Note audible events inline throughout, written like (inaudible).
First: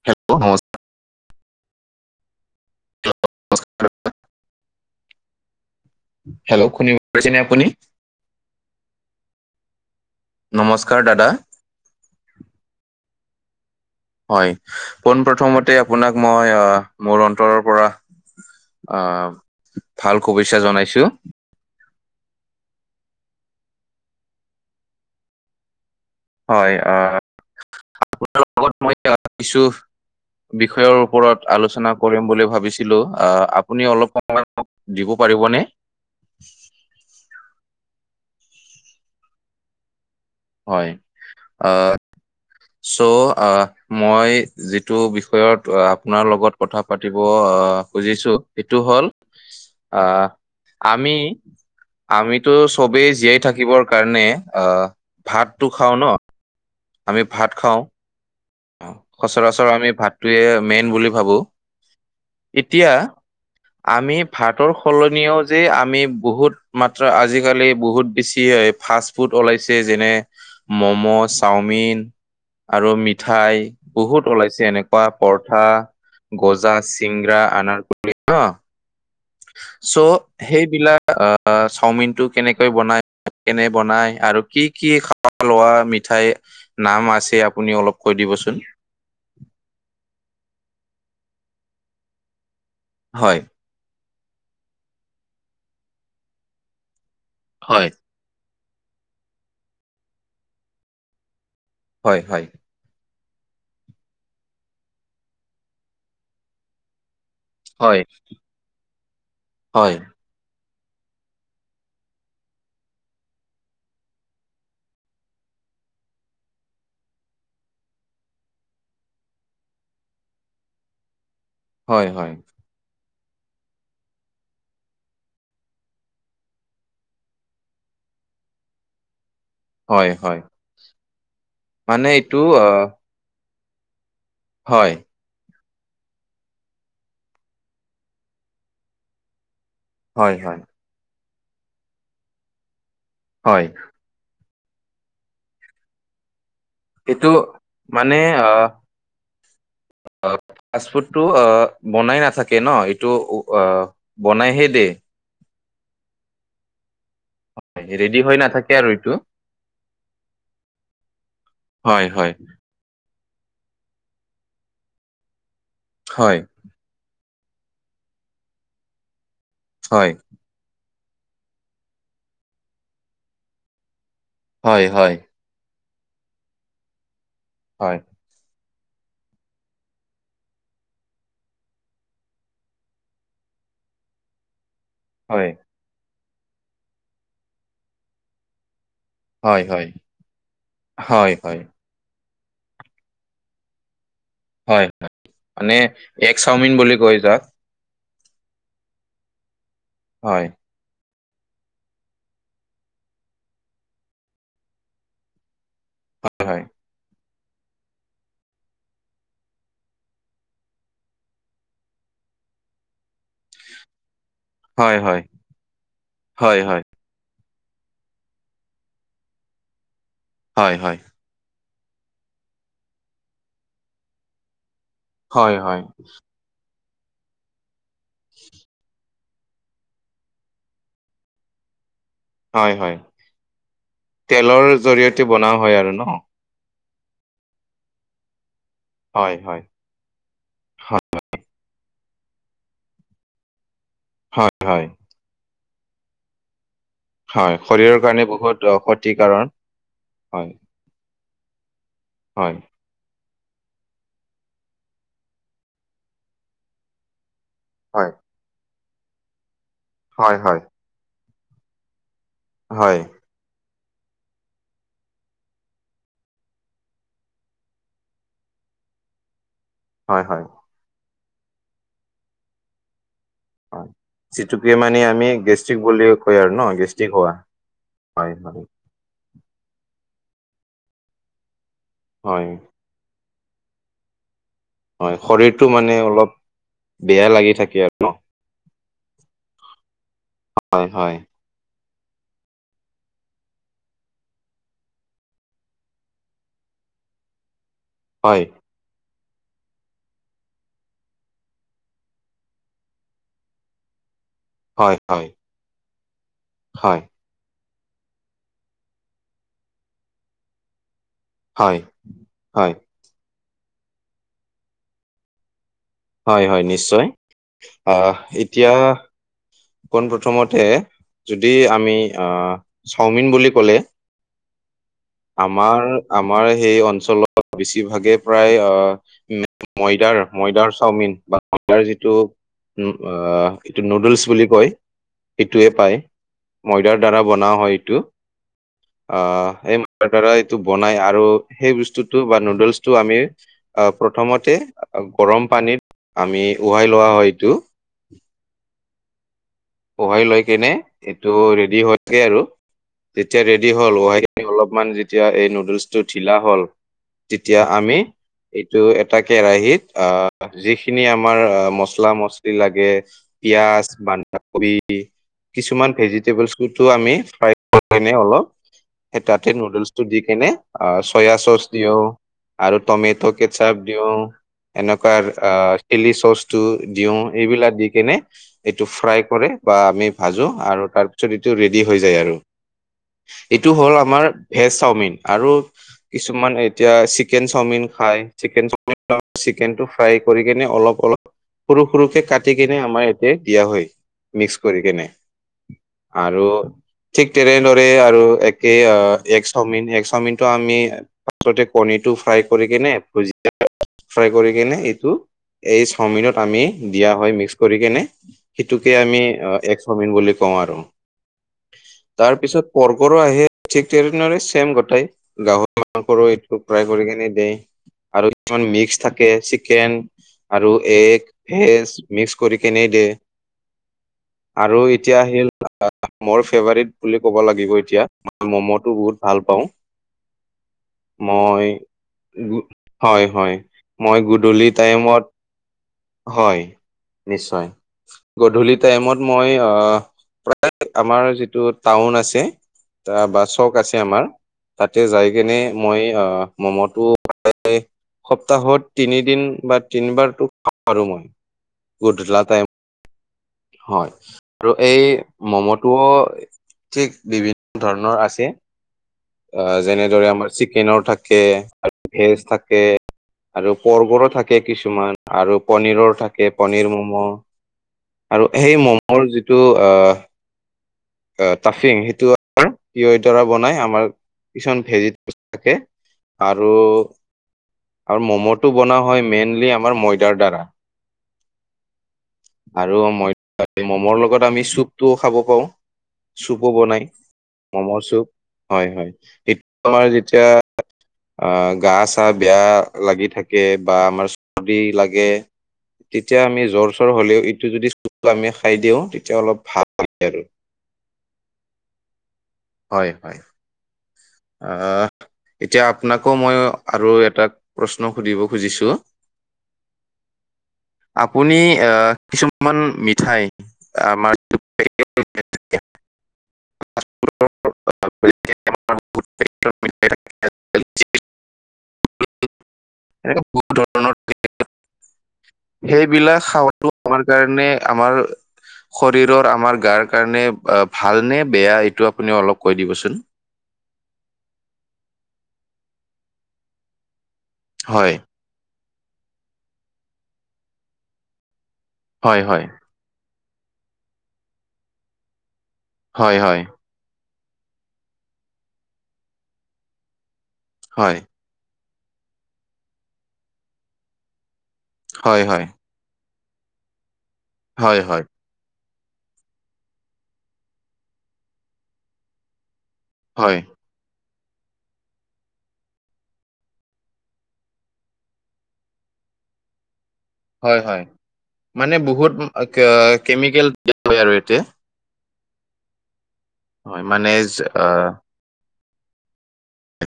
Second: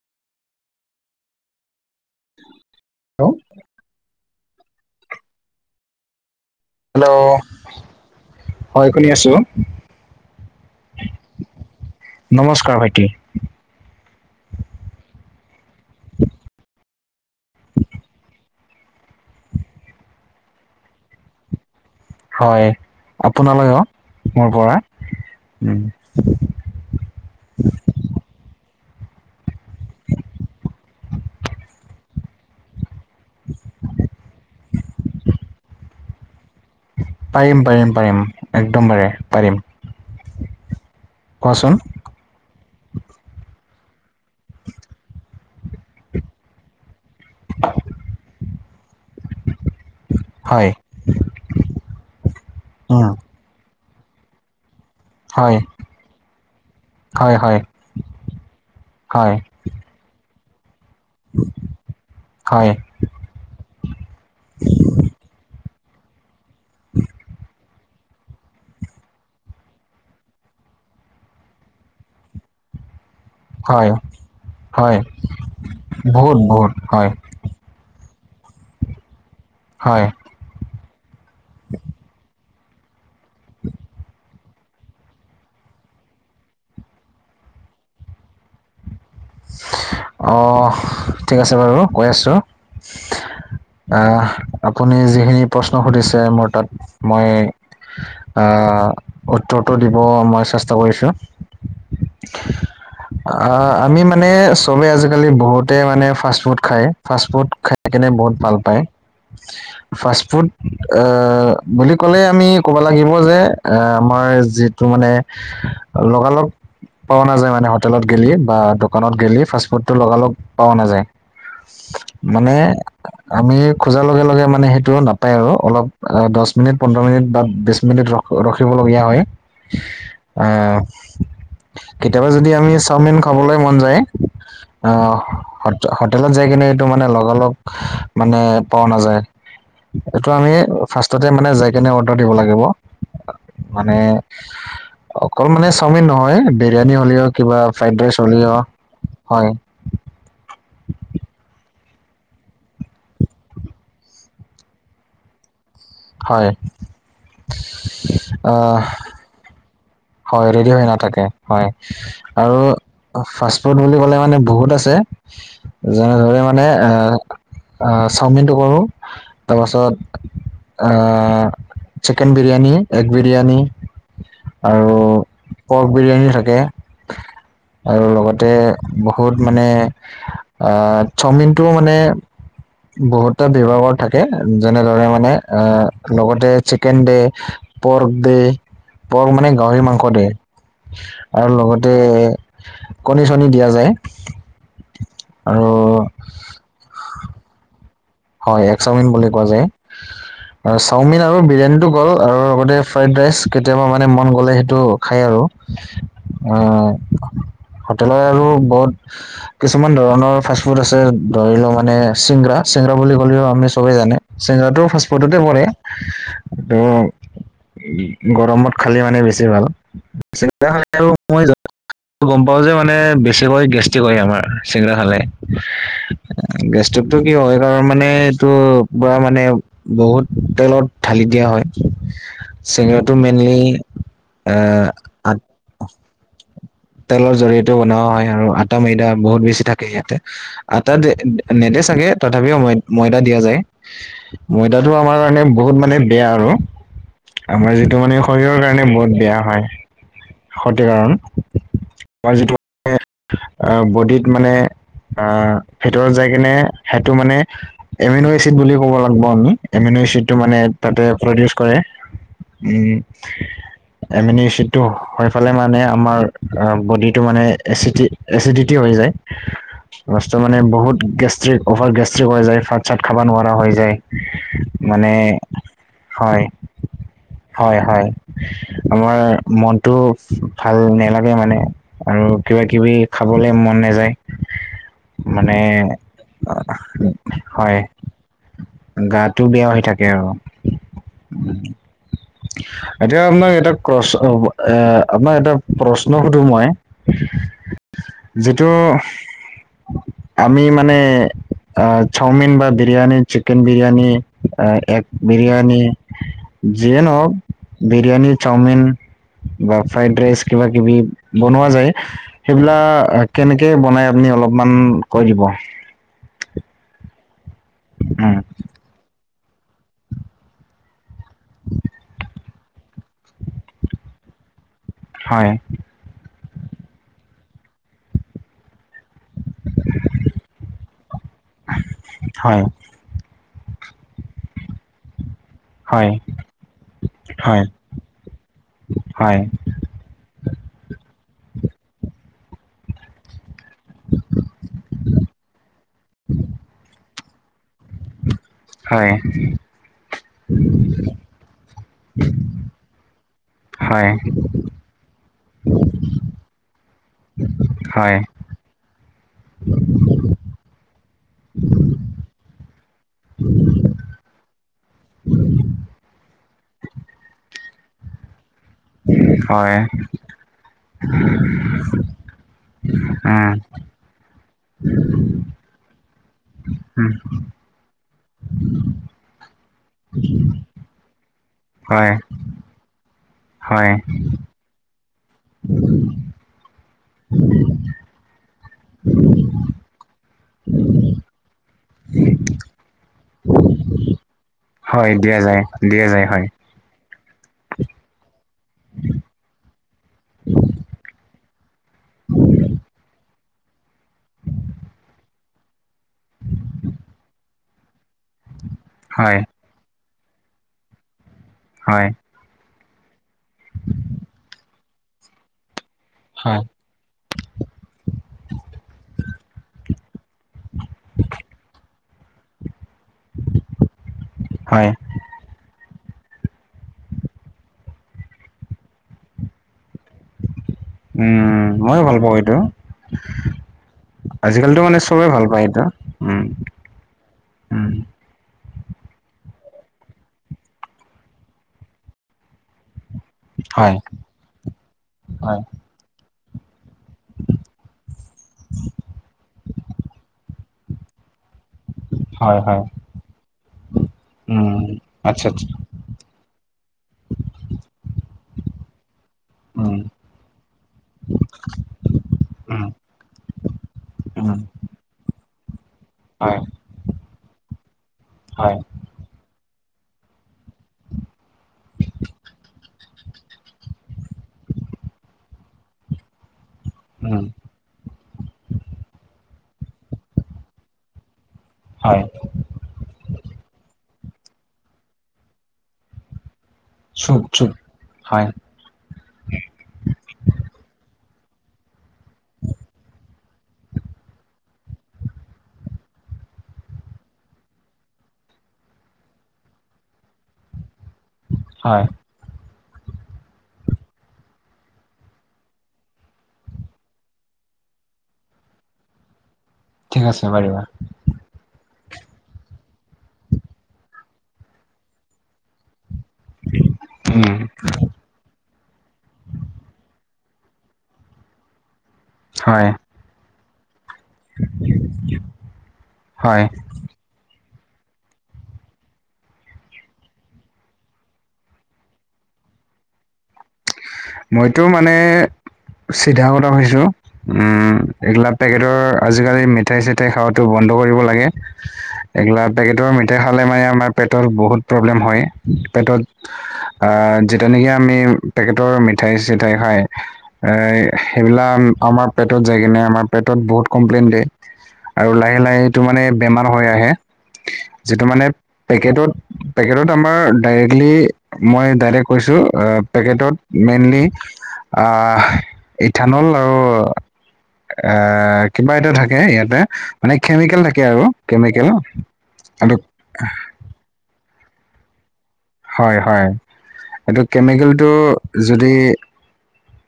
(unintelligible) Hello নমস্কাৰ hello শুনিব পাৰিছে হেল্ল' নে আপুনি? হয়, শুনি আছো। নমস্কাৰ দাদা। নমস্কাৰ ভাইটি। হয়, পোন প্ৰথমতে আপোনাক মই মোৰ অন্তৰৰ পৰা। অ' ভাল শুভেচ্ছা জনাইছোঁ। হয় আপোনালৈও মোৰ পৰা। হয় অ লগত মই কিছু বিষয়ৰ ওপৰত আলোচনা কৰিম বুলি ভাবিছোঁ। আ, আপুনি অলপ সময় দিব পাৰিবনে? পাৰিম, পাৰিম, পাৰিম একদম পাৰিম। হয়, আ, কোৱাচোন চ আ মই যিটো বিষয়ত আপোনাৰ লগত কথা পাতিব, আ, খুজিছো সেইটো হ'ল আ হয় আমি, আমিতো চবেই উম জীয়াই থাকিবৰ কাৰণে আহ হয় ভাতটো খাওঁ ন, আমি হয় ভাত হয় খাওঁ। হয় সচৰাচৰ আমি ভাতটোৱে মেইন বুলি ভাবো হয় এতিয়া আমি ভাতৰ সলনিও যে আমি বহুত মাত্ৰ আজিকালি বহুত বেছি ফাষ্ট ফুড ওলাইছে যেনে মম' চাওমিন আৰু মি ঠাই, হয় বহুত ওলাইছে হয় এনেকুৱা পৰঠা, বহুত বহুত গজা হয় চিংগৰা, আনাৰ (unintelligible) হয় চ' সেইবিলাক চাওমিন টো কেনেকৈ বনাই? কেনে বনাই আৰু কি কি খোৱা লোৱা মিঠাই? নাম আছে আপুনি অলপ কৈ দিবচোন। অঁ ঠিক আছে বাৰু কৈ আছোঁ। হয় আপুনি যিখিনি প্ৰশ্ন সুধিছে মোৰ তাত মই হয়। আহ উত্তৰটো দিব মই চেষ্টা কৰিছোঁ হয় হয়। অ আমি মানে চবে আজিকালি বহুতে মানে ফাষ্ট ফুড খায় ফাষ্টফুড খাই হয় কেনে বহুত ভাল পায়। হয় ফাষ্টফুড অ বুলি ক'লে আমি ক'ব লাগিব যে এ আমাৰ যিটো মানে লগালগ পোৱা নাযায় মানে হোটেলত গেলি বা ডক- দোকানত গেলি ফাষ্টফুডটো লগালগ পাৱা নাযায় হয় হয় মানে আমি খোজাৰ লগে লগে মানে সেইটো নাপায় আৰু অলপ দছ মিনিট পোন্ধৰ মিনিট বা বিশ মিনিট ৰখ- ৰখিবলগীয়া হয়। হয় হয়। অ। মানে কেতিয়াবা এইটো যদি আমি আহ চাওমিন খাবলৈ মন যায়। হয় আহ হট- হোটেলত যাই কিনে এইটো মানে লগালগ মানে পৱা নাযায়। এইটো হয় আমি হয় ফাৰ্ষ্টতে মানে যাই কেনে অৰ্ডাৰ দিব লাগিব। হয়। এ অকল মানে চাওমিন নহয়, বেৰিয়ানী হ'লেও এইটো কিবা ফ্ৰাইড মানে ৰাইচ হ'লিয় হয়। আপ ফাষ্ট ফুডটো আ বনাই নাথাকে ন এইটো অ আ বনাইহে দে। হয়। হয় ৰেডি হৈ আহ নাথাকে আৰু এইটো। হয় ৰেডি হৈ নাথাকে হয়, আৰু ফাষ্ট ফুড বুলি ক'লে মানে বহুত আছে। হয় যেনেদৰে মানে এ চাওমিনটো কৰো তাপাছত হয় আ চিকেন বিৰিয়ানি, এগ বিৰিয়ানি হয় আৰু হয় পৰ্ক বিৰিয়ানী থাকে হয় আৰু লগতে বহুত মানে আহ চাওমিনটো মানে বহুতা বিভাগৰ থাকে। যেনেদৰে মা- মানে হয় লগতে চিকেন দে, পৰ্ক দে বৰ মানে হয় গাহৰি হয় মাংস দে হয়, আৰু হয়, লগত তে কণী চণী দিয়া যায়। হয় (unintelligible) আৰু মানে এগ চাওমিন বুলি কৈ যাক। হয় এগ চাওমিন বুলি কোৱা যায়। হয়। আৰু চাওমিন আৰু বিৰিয়ানীটো গ'ল আৰু লগতে ফ্ৰাইড ৰাইচ কেতিয়াবা মানে মন গ'লে সেইটো খাই আৰু। হয়, আহ হোটেলৰ আৰু বত কিছুমান ধৰণৰ ফাষ্টফুড আছে ধৰি ল মানে চিংৰা চিংৰা বুলি ক'লেও আমি চবেই জানে চিংৰাটো হয়, হয়, ফাষ্টফুডতে পৰে। হয়, ত হয়, গৰমত খালে মানে বেছি ভাল, চিংৰা হয়, খালে হয়, আৰু মই যা গম পাওঁ যে মানে বেছিকৈ গেষ্টিক হয় আমাৰ চিংৰা খালে। হয় হয়। গেষ্টিকটো কি হয় কাৰ মানে এইটো পুৰা মানে বহুত তেলত ঢালি দিয়া হয়। হয়, হয়, চিংৰাটো মেইনলি আ তে বনাও হয় আৰু ন। তেলৰ জৰিয়তেও বনোৱা হয় আৰু আটা ময়দা হয়, বহুত হয়, বেছি থাক- কেৰিয়াতে আটা হয়, দে নেদে চাগে তথাপিও মই ময়দা দিয়া যায়। হয়, হয়, ময়দাটো আমাৰ কাৰণে বহুত মানে বেয়া আৰু। হয়, আমাৰ শৰীৰৰ যিটো মানে কাৰণে বহুত শৰীৰৰ কাৰণে বহুত বেয়া ক্ষতিকাৰক। হয় ্ হয়। ক্ষতি কাৰণ মই হয়, যিটো- বডিত মানে অ ভিতৰত যায় কিনে সেইটো মানে - হয়, এমিন' এচিড বুলি ক'ব লাগিব আমি এমিন হয়, এচিডটো হয়, মানে তাতে প্ৰডিউচ কৰে। হয়, উম এমিনি চিতটো। হৈফালে মানে আমাৰ বডিটো মানে এচি এচিডিটি হৈ যায়। হয়, বস্তু হয়, মানে বহুত গেষ্ট্ৰিক অভাৰ গেষ্ট্ৰিক হৈ যায় ভাত চাত খাব নোৱাৰা হৈ হয়। যায়। যিটোকে মানে আমি গেষ্ট্ৰিক বুলি কয় হয় আৰু ন গেষ্ট্ৰিক হোৱা হয় হয়। আমাৰ মনটো ভাল নালাগে মানে আৰু হয়। কিবা কিবি- খাবলে মন নাযায়। হয়, মানে শৰীৰটো অলপ অহ বেয়া লাগি থাকে হয়। আৰু ন? গাটো বিষ হৈ থাকে আৰু। হয় হয়। এতিয়া আপোনাৰ এটা ক্ৰচ হ'ব। এ আপোনাক এটা প্ৰশ্ন সোধো মই! হয়, যিটো। আমি মানে অ চাওমিন বা বিৰিয়ানী চিকেন বিৰিয়ানী- অ হয়, এগ হয়। বিৰিয়ানী। হয়, যিয়ে নহক বিৰিয়ানী চাওমিন বা ফ্ৰাইড ৰাইচ কিবা কিবি- বনোৱা হয়, যায় হয়, সেইবিলাক কেনেকে বনাই আপুনি অলপমান কৈ দিব। হয় হয় নিশ্চয় আহ উম, এতিয়া- পোন প্ৰথমতে যদি আমি চাওমিন বুলি ক'লে- হয় আমাৰ আমাৰ সেই অঞ্চলত বেছিভাগে প্ৰায় আহ- উ ময়দাৰ ময়দাৰ চাওমিন বা ময়দাৰ যিটো- হয় এইটো উম আহ এইটো নুডলছ বুলি কয়। এইটোৱে পায় হয় ময়দাৰ দ্বাৰা বনাও হয় এইটো হয় আহ- তাৰ দাৰা এইটো বনাই আৰু সেই বস্তুটো বা নুডলছটো আমি- প্ৰথমতে গৰম পানীত আমি উহাই লোৱা হয় এইটো। হয়। উহাই লৈ কেনে এইটো ৰেডি হয়গে আৰু। যেতিয়া ৰেডি হ'ল হয় উাইখিনি অলপমান যেতিয়া এই নুডলছটো ঢিলা হ'ল- তেতিয়া আমি- এইটো এটা কেৰাহিত অ যিখিনি আমাৰ অ মচলা মছলি লাগে। পিয়াজ বন্ধাকবি কিছুমান ভেজিটেবলছ- সেইটো আমি ফ্ৰাই কৰি কেনে অলপ- তাতে হয় নুডলছটো দি কেনে অ চয়া চচ দিওঁ। আৰু টমেট' হয় উম, কেচাপ দিওঁ এনেকুৱা আৰু- আহ চিলি চচটো উম, দিওঁ এইবিলাক দি কেনে এইটো- ফ্ৰাই কৰে বা আমি ভাজো আৰু তাৰ পিছত এইটো ৰেডি হৈ হয় যায় আৰু। এইটো হয় হ'ল আমাৰ ভেজ চাওমিন আৰু- কিছুমান এতিয়া চিকেন চাওমিন খাই চিকেন চাওমিন চিকেনটো ফ্ৰাই কৰি কিনে অলপ অলপ- সৰু সৰুকে কাটি কিনে আমাৰ ইয়াতে- দিয়া হয় মিক্স কৰি কেনে হয় দিয়া যায় দিয়া যায় হয় আৰু- ঠিক তেনেদৰে আৰু এক- এই এগ চাওমিন এগ চাওমিন টো আমি পাছতে কণী টো ফ্ৰাই কৰি ভুজি- ফ্ৰাই কৰি কেনে এইটো- এই চওমিনত আমি দিয়া হয় মিক্স কৰি কিনে সেইটোকে আমি হয় এগ চাওমিন বুলি কওঁ আৰু। হয়। তাৰ পিছত পৰ্কো আহে ঠিক তেনেদৰে চেম গটাই গাহত পৰ্কৰ এইটো হয় ফ্ৰাই কৰি কিনে দিয়ে আৰু কিছুমান মিক্স থাকে চিকেন আৰু এগ ভেজ মিক্স কৰি কেনে দে। আৰু হয় এতিয়া আহিল মোৰ ফেভাৰিট বুলি ক'ব লাগিব এতিয়া মই ম'ম'টো বহুত ভাল পাওঁ। উম, মই ময়ো ভাল পাওঁ এইটো হয় হয় মই গধূলি আজিকালিতো মানে চবে টাইমত ভাল পায় এইটো উম হয় নিশ্চয় উম গধূলি টাইমত মই প্ৰায় আমাৰ যিটো টাউন আছে ত বাচক হয় আছে আমাৰ তাতে যাই কেনে হয় মই অ', মমটো সপ্তাহত তিনিদিন বা তিনিবাৰতো খাওঁ আৰু মই। গধূলা হয় টাই হয় হয় আৰু উম এই আচ্ছা ম'ম আচ্ছা ত ঠিক বিভিন্ন ধৰণৰ আছে অ', উম যেনেদৰে আমাৰ চিকেনৰ থাকে আৰু ভেজ থাকে উম আৰু পৰ্গৰো উম থাকে কিছুমান আৰু পনীৰৰ থাকে হয় পনীৰ মম' আৰু হয় সেই মমৰ যিটো অ অ', তাফিং সেইটো বনাই আমাৰ কিছুমান ভেজিটেবল থাকে আৰু উম, আৰু ম'ম'টো বনোৱা হয় মেইনলি আমাৰ ময়দাৰ দ্বাৰা হয় আৰু মই মমৰ লগত আমি চুপটোও খাব পাওঁ চুপো বনাই চুপ চুপ মম' চুপ হয় হয়টো আমাৰ যেতিয়া অ', গা চা বেয়া লাগি থাকে বা আমাৰ চৰ্দি লাগে তেতিয়া আমি জ্বৰ চৰ হ'লেও ইটো যদি আমি খাই দিওঁ তেতিয়া অলপ ভাল আৰু হয় হয় হয় আহ এতিয়া আপোনাকো মই আৰু এটা প্ৰশ্ন সুধিব খুজিছো (inaudible) ঠিক আছে পাৰিবা আপুনি কিছুমান মিঠাই আমাৰ (unintelligible) উম, (unintelligible) হয়। এনেকে বহুত ধৰণৰ (unintelligible) সেইবিলাক হয় খাওটো আমাৰ কাৰণে আমাৰ শৰীৰৰ আমাৰ গাৰ কাৰণে ভাল নে বেয়া এইটো আপুনি অলপ কৈ দিবচোন। মইতো মানে চিধা কথা ভাবিছো উম হয় এইগিলা পেকেটৰ আজিকালি মিঠাই চিঠাই খোৱাাতো বন্ধ কৰিব লাগে হয় এইগিলা হয় পেকেট ভটৰ মিঠাই খালে মানে আমাৰ পেটত বহুত প্ৰব্লেম হয়। পেটত হয় হয় (unintelligible) আহ যেতিয়া নেকি আমি পেকেটৰ মিঠাই-চিঠাই খাই এ হয় (unintelligible) সেইবিলাক আমাৰ পেটত যায় কিনে আমাৰ পেটত বহুত কমপ্লেইন দিয়ে আৰু হয় হয় লাহে-লাহে (unintelligible) সেইটো মানে বেমাৰ হৈ আহে। হয় হয় যিটো মানে (inaudible) পেকেটত-পেকেটত আমাৰ ডাইৰেক্টলি মই ডাইৰেক্ট কৈছোঁ (unintelligible) হয়। পেকেটত মেইনলি আহ ইথানল আৰু (inaudible) এ কিবা এটা থাকে ইয়াতে (unintelligible) মানে কেমিকেল হয় থাকে হয় আৰু কেমিকেল। মানে বহুত (inaudible) আৰু (unintelligible) কেমিকেল দিয়া হয় আৰু ইয়াতে। (unintelligible) হয়-হয়। হয় মানে এইটো জ- আহ, কেমিকেলটো (unintelligible) যদি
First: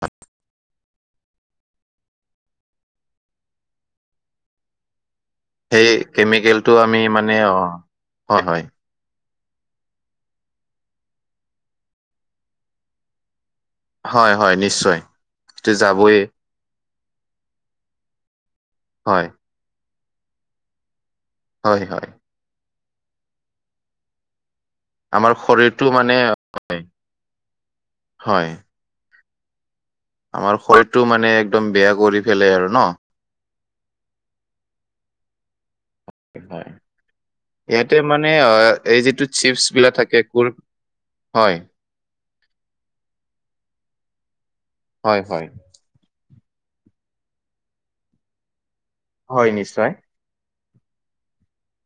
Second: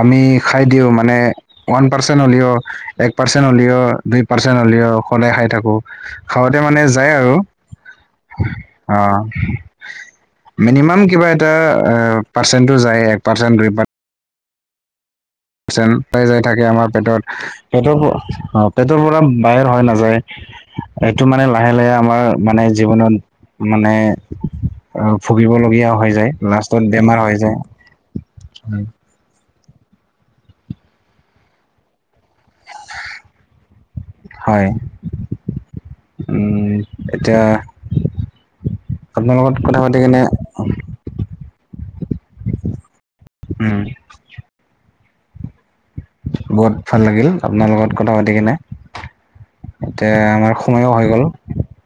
আমি খাই দিওঁ মানে (unintelligible) ওৱান পাৰ্চেণ্ট হ'লেও, এক পাৰ্চেন্ট হ'লেও, দুই পাৰ্চেন্ট হ'লেও সদায় খাই থাকো সেই (unintelligible) (unintelligible) খাওঁতে কেমিকেলটো মানে আমি যায় মানে আৰু। অ হয় হয় অঁ! মিনিমাম কিবা এটা এ পাৰ্চেন্টটো যায় এক পাৰ্চেন্ট, দুই (unintelligible) হয়-হয, নিশ্চয়। (unintelligible) পাৰ্চেন্ট যাবই পাই যাই থাকে আমাৰ। পেটত পেটৰ পৰা অ পেটৰ পৰা হয় বাহিৰ হয় নাযায়। (unintelligible) এইটো মানে হয় লাহে-লাহে হয় আমাৰ মানে জীৱনত মানে (inaudible) অ, আমাৰ শৰীৰটো ভুগিবলগীয়া মানে হৈ যায়। হয় লাষ্টত বেমাৰ হৈ যায়। হয় (inaudible) আমাৰ শৰীৰটো মানে একদম বেয়া কৰি পেলাই আৰু ন? (unintelligible) হয়। (inaudible) হয়। এতিয়া ইয়াতে মানে এই যিটো আপোনাৰ লগত কথা চিপচবিলাক পাতি থাকে কিনে কোৰ (unintelligible) হয়। (inaudible) উম। (inaudible) হয়-হয়। (unintelligible) বহুত ভাল লাগিল আপোনাৰ লগত কথা পাতি কিনে। (unintelligible) হয়, নিশ্চয়। (unintelligible) এয়া আমাৰ সময়ো হৈ গ'ল। (inaudible)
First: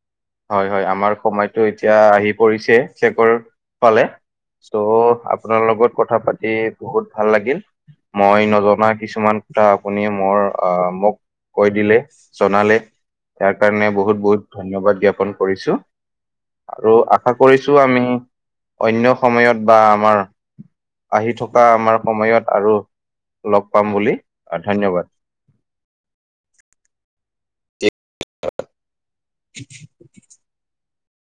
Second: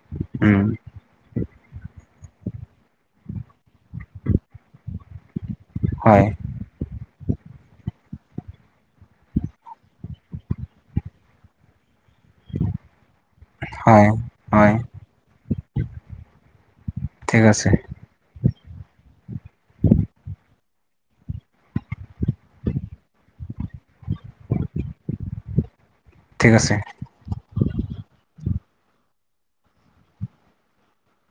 উম হয়-হয়, আমাৰ সময়ত (unintelligible) (unintelligible) টো এতিয়া আহি পৰিছে শেষৰ ফালে, চ' (unintelligible) আপোনাৰ লগত কথা হয় পাতি বহুত ভাল লাগিল। (inaudible) মই নজনা কিছুমান কথা আপুনি মোৰ আহ মোক কৈ দিলে। (inaudible) জনালে ইয়াৰ কাৰণে হয় বহুত-বহুত হয় ধন্যবাদ জ্ঞাপন (unintelligible) কৰিছোঁ আৰু আশা ঠিক আছে কৰিছোঁ আমি (inaudible) অন্য সময়ত বা আমাৰ (inaudible) আহি থকা আমাৰ সময়ত আৰু লগ পাম বুলি ধন্যবাদ। (unintelligible) ঠিক আছে। (inaudible) অ (unintelligible)